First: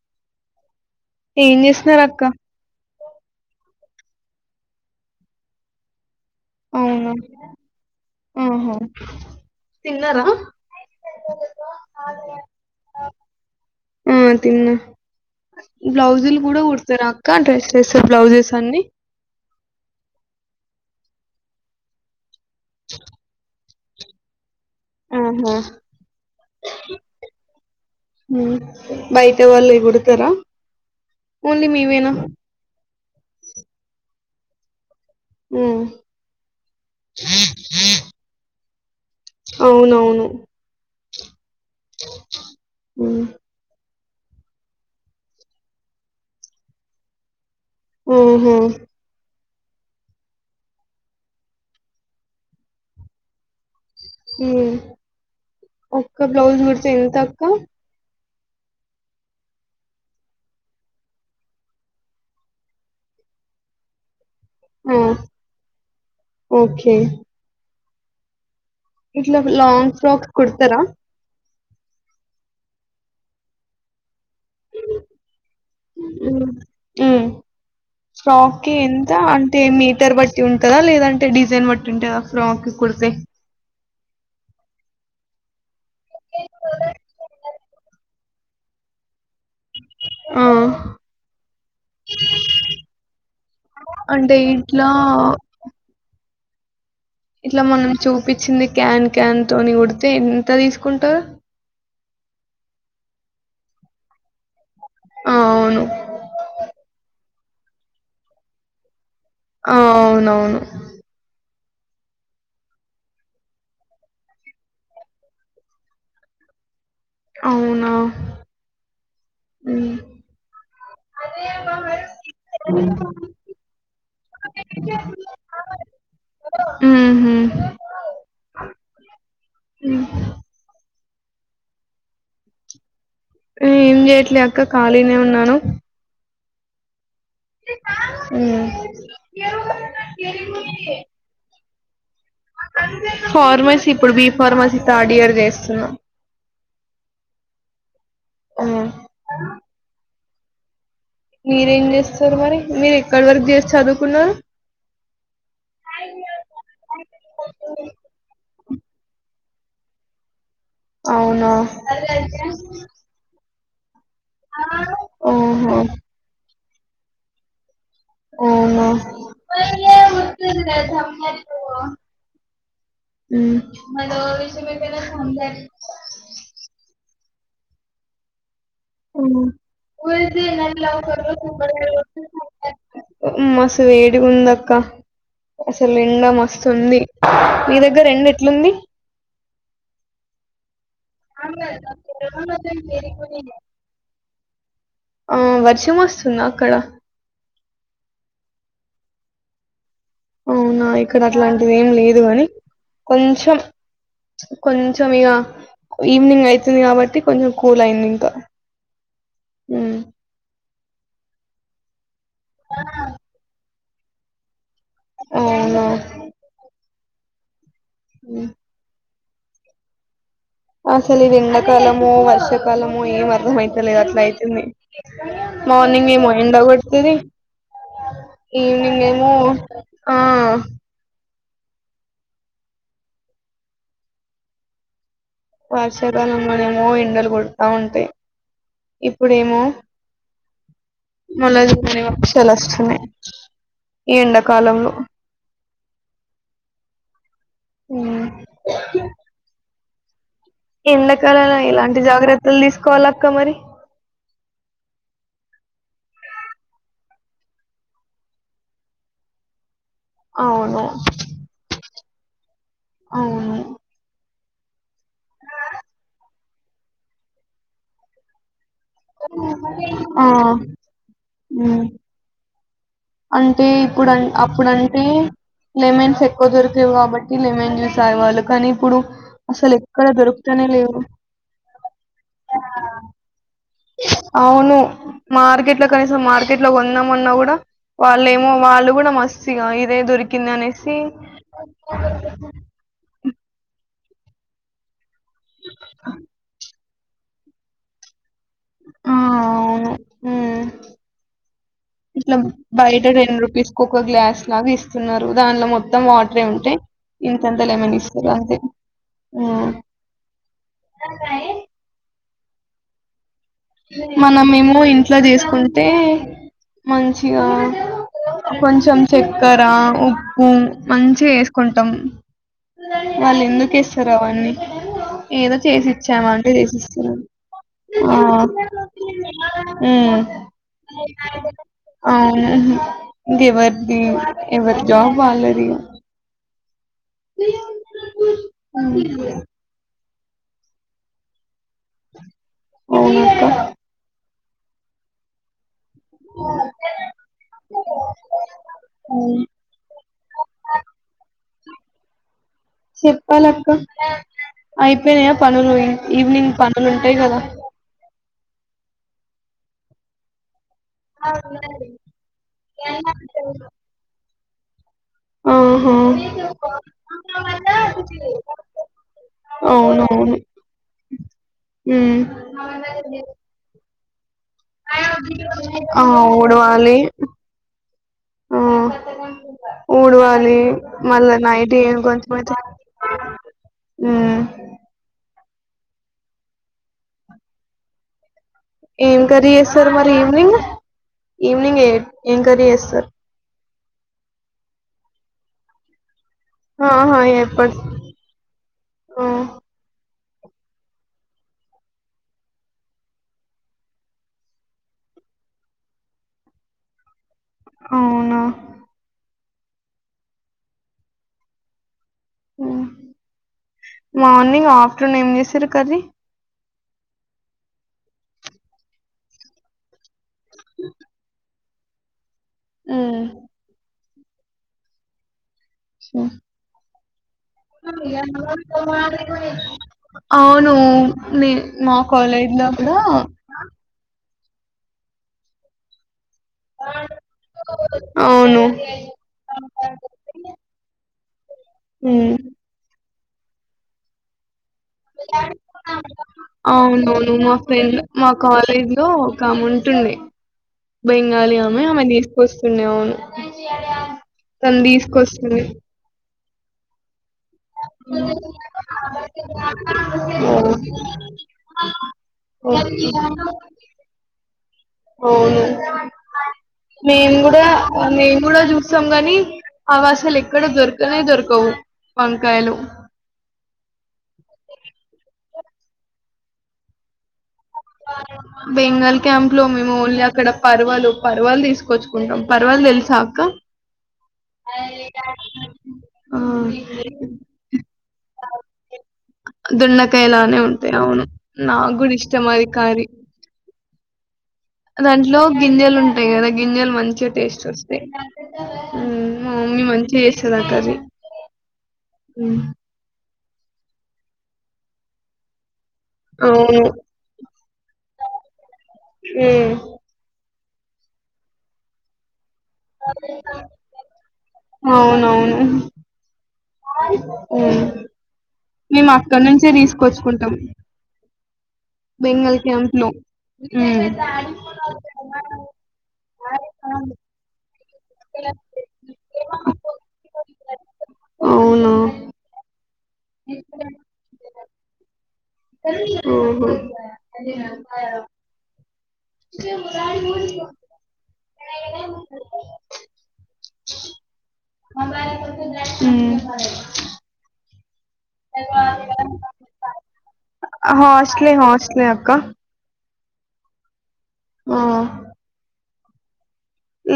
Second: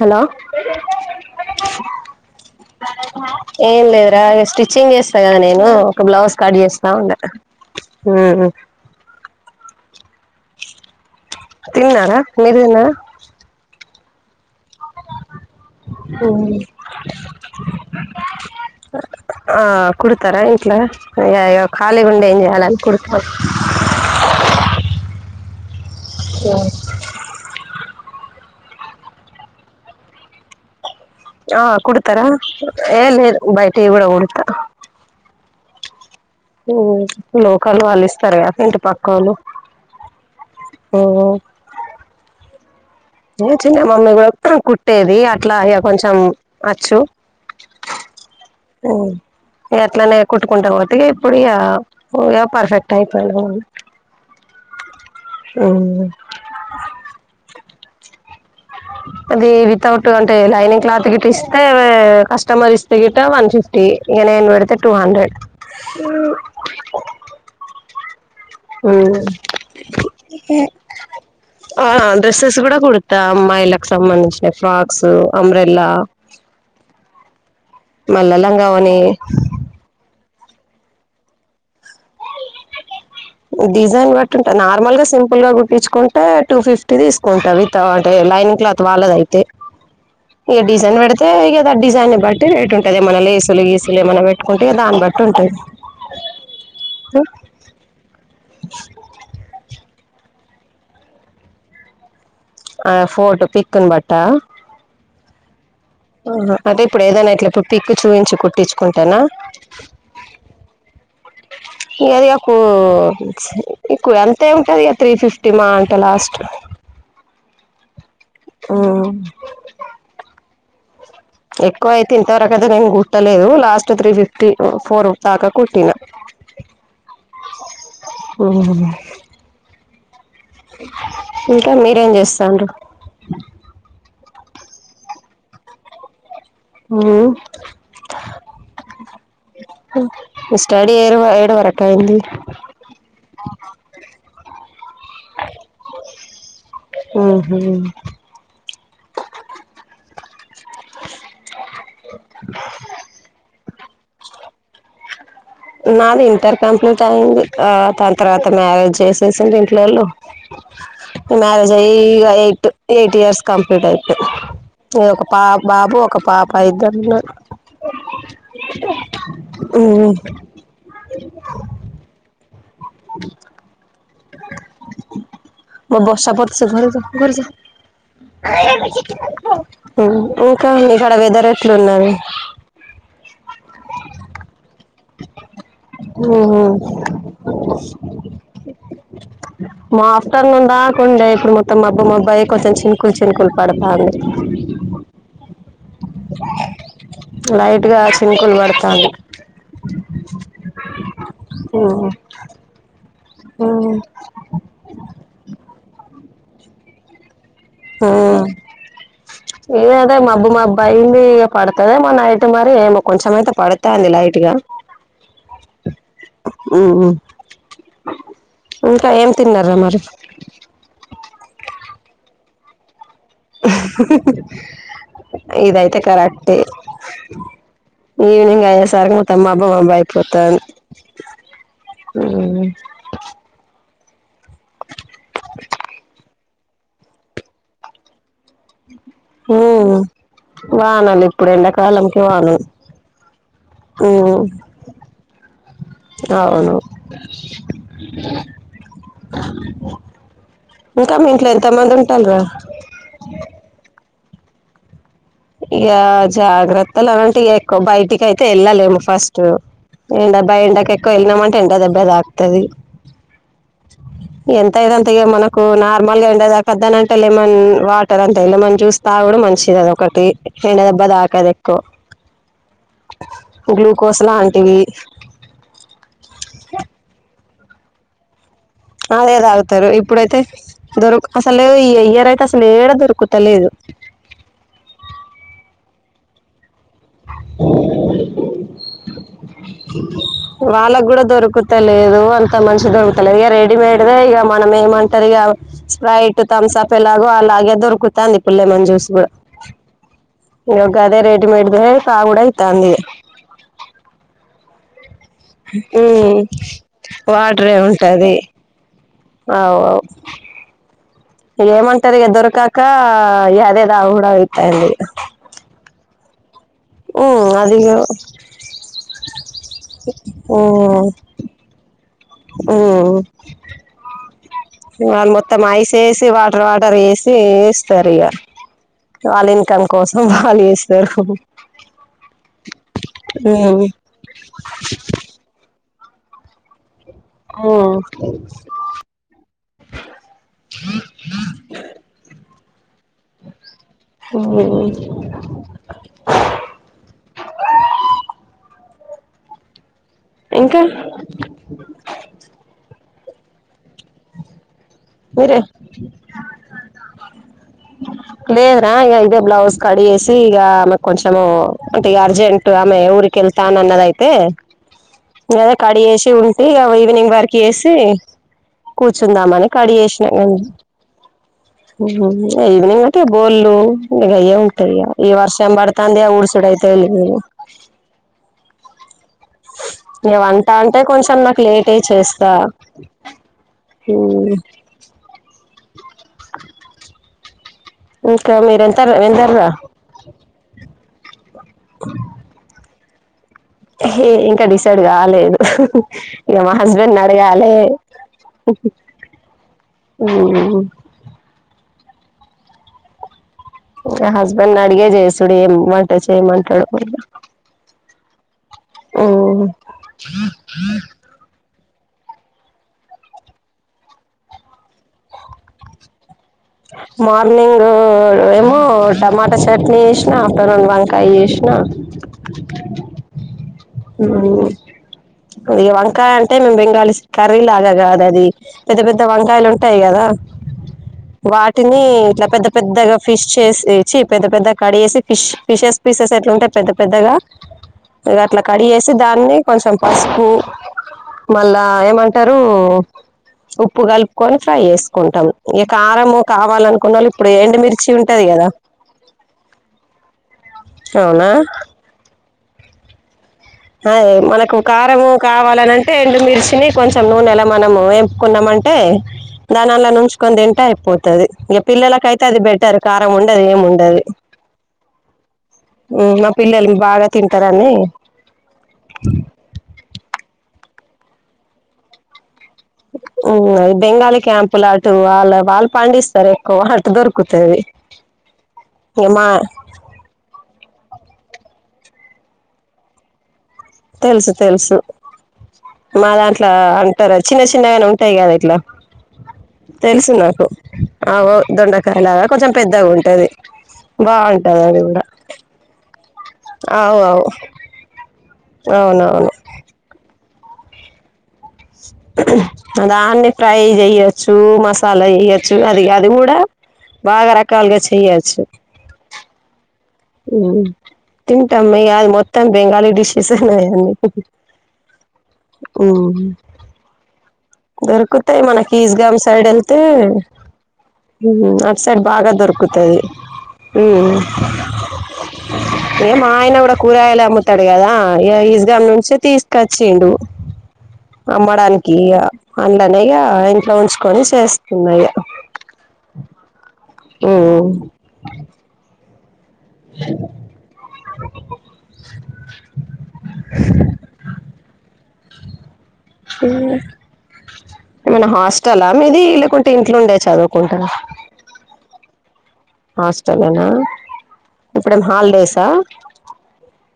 Hello ఏం చేస్తున్నారు అక్క ఏమ్ లేదు రా స్టిచ్చింగ్ చేస్తా కదా నేను ఒక బ్లౌజ్ కట్ చేసిన అవునా ఉండ ఉ ఉ ఆహా తిన్నారా తిన్నారా మీర్ తిన్నారా ఉ తిన్న బ్లౌజులు కూడా కుడతారా అక్క డ్రెస్సెస్ బ్లౌజెస్ అన్ని అయ్యయో ఖాలీగా ఉండి ఏం చే కలాలు కుడుత ఆహా కో ఉ బయట వాళ్ళు ఇవి కుడుతారా ఆ కుడతారా ఏం లేదు బయటివి కూడా కుడత ఉ ఉ లోకాలు వాళ్ళ ఇస్తారట పెంట అవునవును ఓ ఉమ్. ఏ చినం మమ్మీ కూడా కుట్టేది అట్లా ఇ కొంచెం వచ్చు ఉ హుమ్ ఎట్లనే కుట్టుకుంటా పోతే ఇప్పుడు ఇయ్య పర్ఫెక్ట్ అయిపోయింది ఉమ్ ఉమ్ ఒక్క బ్లౌజ్ కుడితే ఎంత అక్క అది వితౌట్ అంటే లైనింగ్ క్లాత్ గిట్ట ఇస్తే కస్టమర్ ఇస్తే గిట్ట వన్ ఫిఫ్టీ ఇ ఏను పెడితే టూ ఆ హండ్రెడ్ ఓకే ఇట్లా లాంగ్ ఫ్రక్స్ కుడతరా ఆ డ్రెస్సెస్ కూడా కుడతా అమ్మాయిలకి సంబధించి ఫ్రాక్స్ అంబ్రెల్లా ఉమ్ మళ్ళా లంగావోని పట్టి ఉంటందా లేదంటే డిజైన్ బట్టి ఉంటుందా ఫ్రాక్ కుడితే డిజైన్ బట్టి ఉంటా నార్మల్ గా సింపుల్ గా గుట్టించుకుంటే టూ ఫిఫ్టీ తీసుకుంటా విత్ అంటే లైనింగ్ క్లాత్ వాళ్ళది అయి తే ఆ ఇక డిజైన్ పెడితే ఇకా డిజైన్ని బట్టి రేట్ ఉంటది ఏమన్నా లేసులు గీసులు ఏమైన్నా అంటే పెట్టుకుంటే ఇట్లా దాన్ని బట్టి ఉంటది ఇట్లా మన చూ పిచ్చింది కన్ కన్తోని పడితే ఎంత తీసుకుంటారు ఆ ఫోటో పిక్న్ బట్టా ఆ అవును అహా అంటే ఇప్పుడు ఏదైనా ఇట్లా ఇప్పు పిక్ చూయిించి కుట్టించుకుంటానా ఆ అవునవును ఇ అదికు ఇకు ఎంతే ఉంటుది ఇ త్రీ ఫిఫ్టీ మా అంటే లాస్ట్ అవునా ఓమ్ ఉమ్ ఎక్కువయితే ఇంతవరకదా నేను కుట్టలేదు లాస్ట్ త్రీ ఫిఫ్టీ మ్ ఫోర్ దాకా కుట్టినా ఉహు మ్మ్ హ్మ్. మ్మ్ ఇంకా మీరేం జేస్సండ్రు ఏం జేయట్లే అక్క ఖాళీనే ఉన్నాను హుం హ స్టడీ ఏడు ఏడు వరక్ టైంది ఫార్మాసీ థార్డియరు చేస్తున్నా ఉహు ఆ అ మీరేం చేస్తారు మరి మీరు ఎక్కడ వర్క్ చేసి చదువుకున్నారు నాది ఇంటర్ కంప్లీట్ అయింది ఆ తంత్ర తను యాదో చేసేసండి ఇంట్లోళ్ళు అవునా మ్యారేజ్ అయి ఇగ ఎయిట్ ఎయిట్ ఇయర్స్ కంప్లీట్ అయి కె ఒక పా ఓహో బాబు ఒక పాప్ పైదర్లు వునా ఉమ్ [unintelligible] నువ్వు మ్ [unintelligible] గురిజా ఉమ్ ఇంకా ఇక్కడ వెదర్ ఎట్లున్నది మస్తు వేడి గ ఉందక్క అసలు ఎండా ఉహు మస్తు ఉంది మీ దగ్గర ఎండ ఎట్లుంది మా ఆఫ్టర్నూన్ దా కుండే ఇప్పుడు మొత్తం మబ్బు మబ్బాయి కొంచెం చినుకులు చినుకులు పడతాంది ఆ వర్షం వస్తుందా అక్కడ లైట్గా చినుకులు పడతాంది అవునా ఇక్కడ అట్లాంటిది ఏమి ఉమ్ లేదు కాని కొంచెం కొంచెం ఇగ ఈవినింగ్ అయితుంది కాబట్టి కొంచెం కూల్ అయింది ఆ ఇంకా ఉమ్ ఏదాదే మబ్బు మాబ్బ బైంది పడుతదేమో నైట్ రే మో కొంచెమైతే పడత తంది లైట్ గా అవునా ఉమ్ ఇంకా ఏం తిన్నర మరి ఆసలు ఇది ఎండ కాలమో వర్ష కాలం మో ఏం అర్థం అయితలేదు అట్లా అయితుంది ఇదైతే మార్నింగ్ ఏమో ఎండ కరెక్టే కొడుతది ఈవినింగ్ అయ్యేసరికి ఏమో మొత్తం ఆ ఉం వర్షాకాలంలనేమో ఎండలు కొడతా ఉంటాయి ఊ ఇప్పుడేమో వానలు ఇప్పు మళ్ళా ఎండ చూడని కాలంకే వర్షాలు వానల్ వస్తున్నాయి ఈ ఎండాకాలంలో అవును ఉమ్. ఎండా ఇంకా మీ కాలం ఇంట్లో ల ఎంత మంది ఎలాంటి ఉంటాల్రా జాగ్రత్తలు తీసుకోవాలి అక్క మరి ఇగ జాగ్రత్తలు అంటే ఎక్కువ బయటికి అయితే వెళ్ళలేము ఫస్ట్ ఎండబ అవును ఎండా ఎక్కవ ఎలినమంటే ఎండ దెబ్బ త తది అవును ఎంతయితంత ఇగ మనకు నార్మల్ గా ఎండ తాకద్దానంటే లెమన్ వాటర్ అంతే లెమన్ జ్యూస్ తాగుడు మంచిది అదో ఆ తే ఎండ దెబ్బ తాకదు ఎక్కు ఉమ్. అంటే ఇప్పుడు లాంటివి అప్పుడంటే లెమెన్స్ ఎక్కువ దొరికేవి కాబట్టి లెమన్ జ్యూస్ తాగేవాళ్ళు కాని ఇప్ అదేతాగుతరు ఇప్పుడైతే లేవు దొరుకు అసలు ఈ ఇయర్ అయితే అసలు ఏడ దొరుకుత లేదు ఇట్ల కనీసం మార్కేట్ లో కొందామన్నా కూడా ఏమో వాళ్ళు కూడా మస్తు ఇగ ఇదే దొరికింది అనేసి వాళ్ళకు కూడా దొరకుతలేదు అంత మంచిగ దొరకుతలేదు ఇగ రెడిమేడ్ దే ఇగ మనం ఏమ టరిగ స్ప్రైట్ థంబ్స్ అప్ ఎలాగు అలాగే దొరుకుతాంది ఇప్పుడు లెమన్ జ్యూస్ ఆ కూడా అవును ఉమ్ ఇగొ గదే రెడీమేడ్ దె ఇట్లా తాగుడు అయితంది ఇగ బయట టెన్ రూపీస్ కు ఒక గ్లాస్ లాగా ఇస్తున్నరు దానిలో మొత్తం వాటరే ఉంటయి ఇంతెంత వాటరే లేమన్ ఇస్తరు ఉంటది అంతే ఉమ్. అవు అవు [unintelligible] ఏమంటారు ఇగ దొరకకా మనమేమో ఇంట్లో చేసుకుంటే మంచిగా ఉమ్ అది కొంచెం చక్కెర ఉప్పు ఉమ్ మంచిగా వేసుకుంటాం ఉమ్ వాళ్ళు ఎందుకు వేస్తారు అవన్నీ వాళ్ళు ఏదో మొత్తం చేసి ఐస్ యేసి ఇచ్చామా అంటే వాటర్ వాటర్ చేసిస్తారు వేసి ఇస్తరు ఆ ఇగ ఉమ్ చేస్తారు అవును ఇది ఎవరిది ఎవరి జాబ్ వాళ్ళది ఆమ్ అవు ఓ అవును ఇంకా చెప్పాలక్క అయిపోయినియా మీరే పనులు ఈవినింగ్ పనులు ఉంటయి కదా నా ఇగ ఇదే బ్లౌస్ కడిగేసి ఇగ ఆమె కొంచెము అంటే ఇగా అర్జెంట్ ఆమె ఊరికి వెళ్తా అన్నదైతే లేదా ఆహా కడిగేసి ఉంటే ఈవినింగ్ వర్క్ చేసి కూర్చుందాం అని కడి గేసినా అవునవును ఉమ్ ఉమ్ ఈవినింగ్ అంటే బోల్లు గయే ఉంటయి ఇగ ఈ వర్షం ఆ పడుతంది ఊడ్చుడయితనే ఊడవాలి లేదు ఆ ఇగ ఊడవాలి వంటా అంటే మళ్ళా కొంచెం నాకు నైట్ లేటే ఏం చేస్తా కొంచెమైతే ఉమ్ అమ్ ఏం కర్రి చేస్తారు మరి ఈవినింగ్ ఈవినింగ్ ఎ ఎం కర్రి చేస్తారు ఏ ఇంకా డిసైడ్ కాలేదు ఇక మా హస్బెండ్ ఆహా ని అడగాలే ఎప్పటి ఆ అమ్ హస్బెండ్ ని అడిగే చేస్తుడు ఏం వంట చెయి మాంటాడో అవునా ఆమ్ ఉమ్ మార్నింగ్ ఆఫ్టర్నూన్ ఏం చేశారు కర్రి మార్నింగ్ ఏమో టమాటా చట్నీ ఇంకా అఫ్టర్నూన్ వంకాయ్ చేసి నా ఉమ్ మ్మ్ అది వంకాయ అంటే మే బంగాళి కర్రీ లాగా కాద అది పెద్ద పెద్ద వంకాయలు ఉంటాయి కదా అవును నే మా వాటిని ఇట్లా కాలేజ్ లో పెద్ద కూడా పెద్దగా ఫిష్ చేసి చిప్ పెద్ద పెద్ద కాడి వేసి ఫిష్ ఫిషెస్ పీసెస్ ట్లుంటాయి పెద్ద పెద్దగా అట్లా అవును కడి చేేసి దాన్ని కొంచెం మళ్ళా ఉమ్. ఏమంటారు ఉప్పు కల్పుకోని ఫ్రై చేసుకుంటాం ఇక కారము కావాలనుకున్న వాళ్ళు అవునవును ఇప్పుడు మా ఫ్రెండ్ ఎండుమిర్చి మా ఉంటది కదా కాలేజ్ లో ఒక ఆమె ఉంటుండే బెంగాలీ అమె అమ్మో తీసుకొచ్ [inaudible] అ మనకు కారము కావాలనింటే రండు మీరు చినీ కొంచం నూ నెలా మనం ఎంపుకున్నామంటే దానిల్ల నుంచుకొని ఓ. తింటే అయిపోతది ఇంక పిల్లలక అైతే అది బెటర్ కారం ఉండదు ఏమ్ ఉండదు అవును మా పిల్లలు బాగా మేము కూడా తింటారని మేము కూడా చూస్తాం కానీ అవాస్ అసల ఎక్కడ దొరకనే దొరకవు వం అది బెంగాలీ క్యాంపు లాటు వాళ్ళ వాల్ పండిస్తారు ఎక్కువ ఆటు దొరుకుతుంది బెంగాల్ క్యాంప్ లో మేము ఓన్లీ అక్కడ పర్వలో పర్వాల తీసుకొచ్చుకుంటాం పర్వాల తెలుసా అక్క తెలుసు తెలుసు మా ఆ దాంట్లో అంటారు చిన్న చిన్నగానే ఉంటాయి కదా ఇట్లా తెలుసు దొండకాయలానే నాకు ఉంటాయి అవును ఆవో నాకు కూడా దొండకాయలాగా ఇష్టం అది కొంచెం కారీ పెద్దగా ఉంటది వావ్ దాంట్లో గింజలు ఉంటా అదే కదా గింజలు అవు మంచిగా అవు టేస్ట్ వస్తాయి హ్మ్ అవునవును మా మమ్మీ మంచిగా చెస్ చాలా కర్రీ మ్మ్ అదా అనే ఫ్రై చేయచ్చు మసాలా చేయచ్చు అది అది కూడా అవును బాగా ర కలువ చేయొచ్చు మ్మ్ మ్మ్ తింటామ్ ఈయలమాత్ మొత్తం బెంగాలీ డిషెస్ ఉన్నాయాన్న అవునవును హ్మ్ మ్మ్ దొరుకుతాయి మేము అక్కడ మనకిజగామ్ సైడ్ నుంచే వెళ్తే తీసుకొచ్చుకుంటాం హ్మ్ అటు సైడ్ బాగా బెంగాల్ క్యాంప్ లో దొరుకుతది మ్మ్ హ్మ్ ఏ మా ఆయన గూడా కూరగాయలె అమ్ముతాడు కదా ఈజగ నుంచే తీసుకొచ్చిండు అవునా అమ్మడానికి ఇగ అన్లనే ఇగ ఇంట్లో ఉంచుకొని చేస్తున్నా ఇగ హ్మ్ [unintelligible] హ్మ్ ఏమనా హాస్టల్ ఆ మీది లేకుంటే ఇంట్లోండే చదువుకుంటార కా హాస్టల్ ఏనా ఇప్పుడు ఏం హాలిడేసా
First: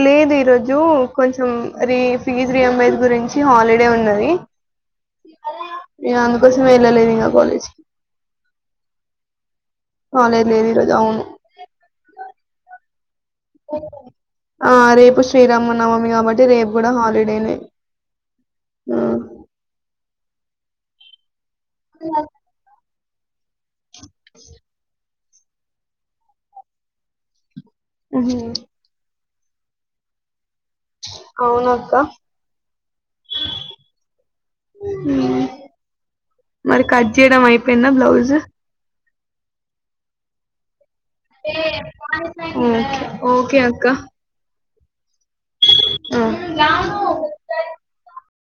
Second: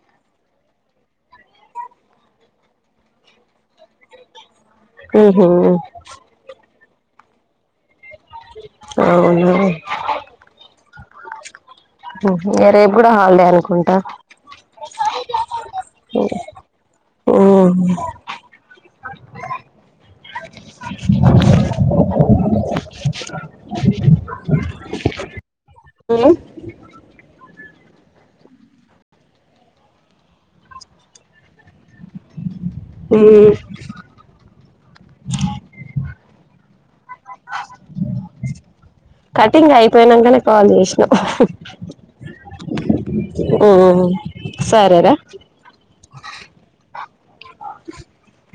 లేదు ఈరోజు కొంచెం రీ ఫీ రీ రియమ్మజ్ గురించి హాలిడే ఉన్నది హ్మ్ హు ఇగ అందుకోసం వెళ్ళలేదు ఇంగా కాలేజ్కి అవునా కాలేజ్ లేదు ఈరోజు అవును హ్మ్ హు రేప్ గు ఆ రేపు శ్రీరామ నవమి కాబట్టి రేపు కూడా హాలిడేనే ఉమ్ ఆ అ ఇలి ఆ అవునక్క ఉమ్ మరి కట్ చేయడం అయిపోయింద బ్లౌజు కటింగ్ అయిపోయినంకనే కాల్ జేస్ ఓకే ఓకే అక్క సరేరా అ ఆ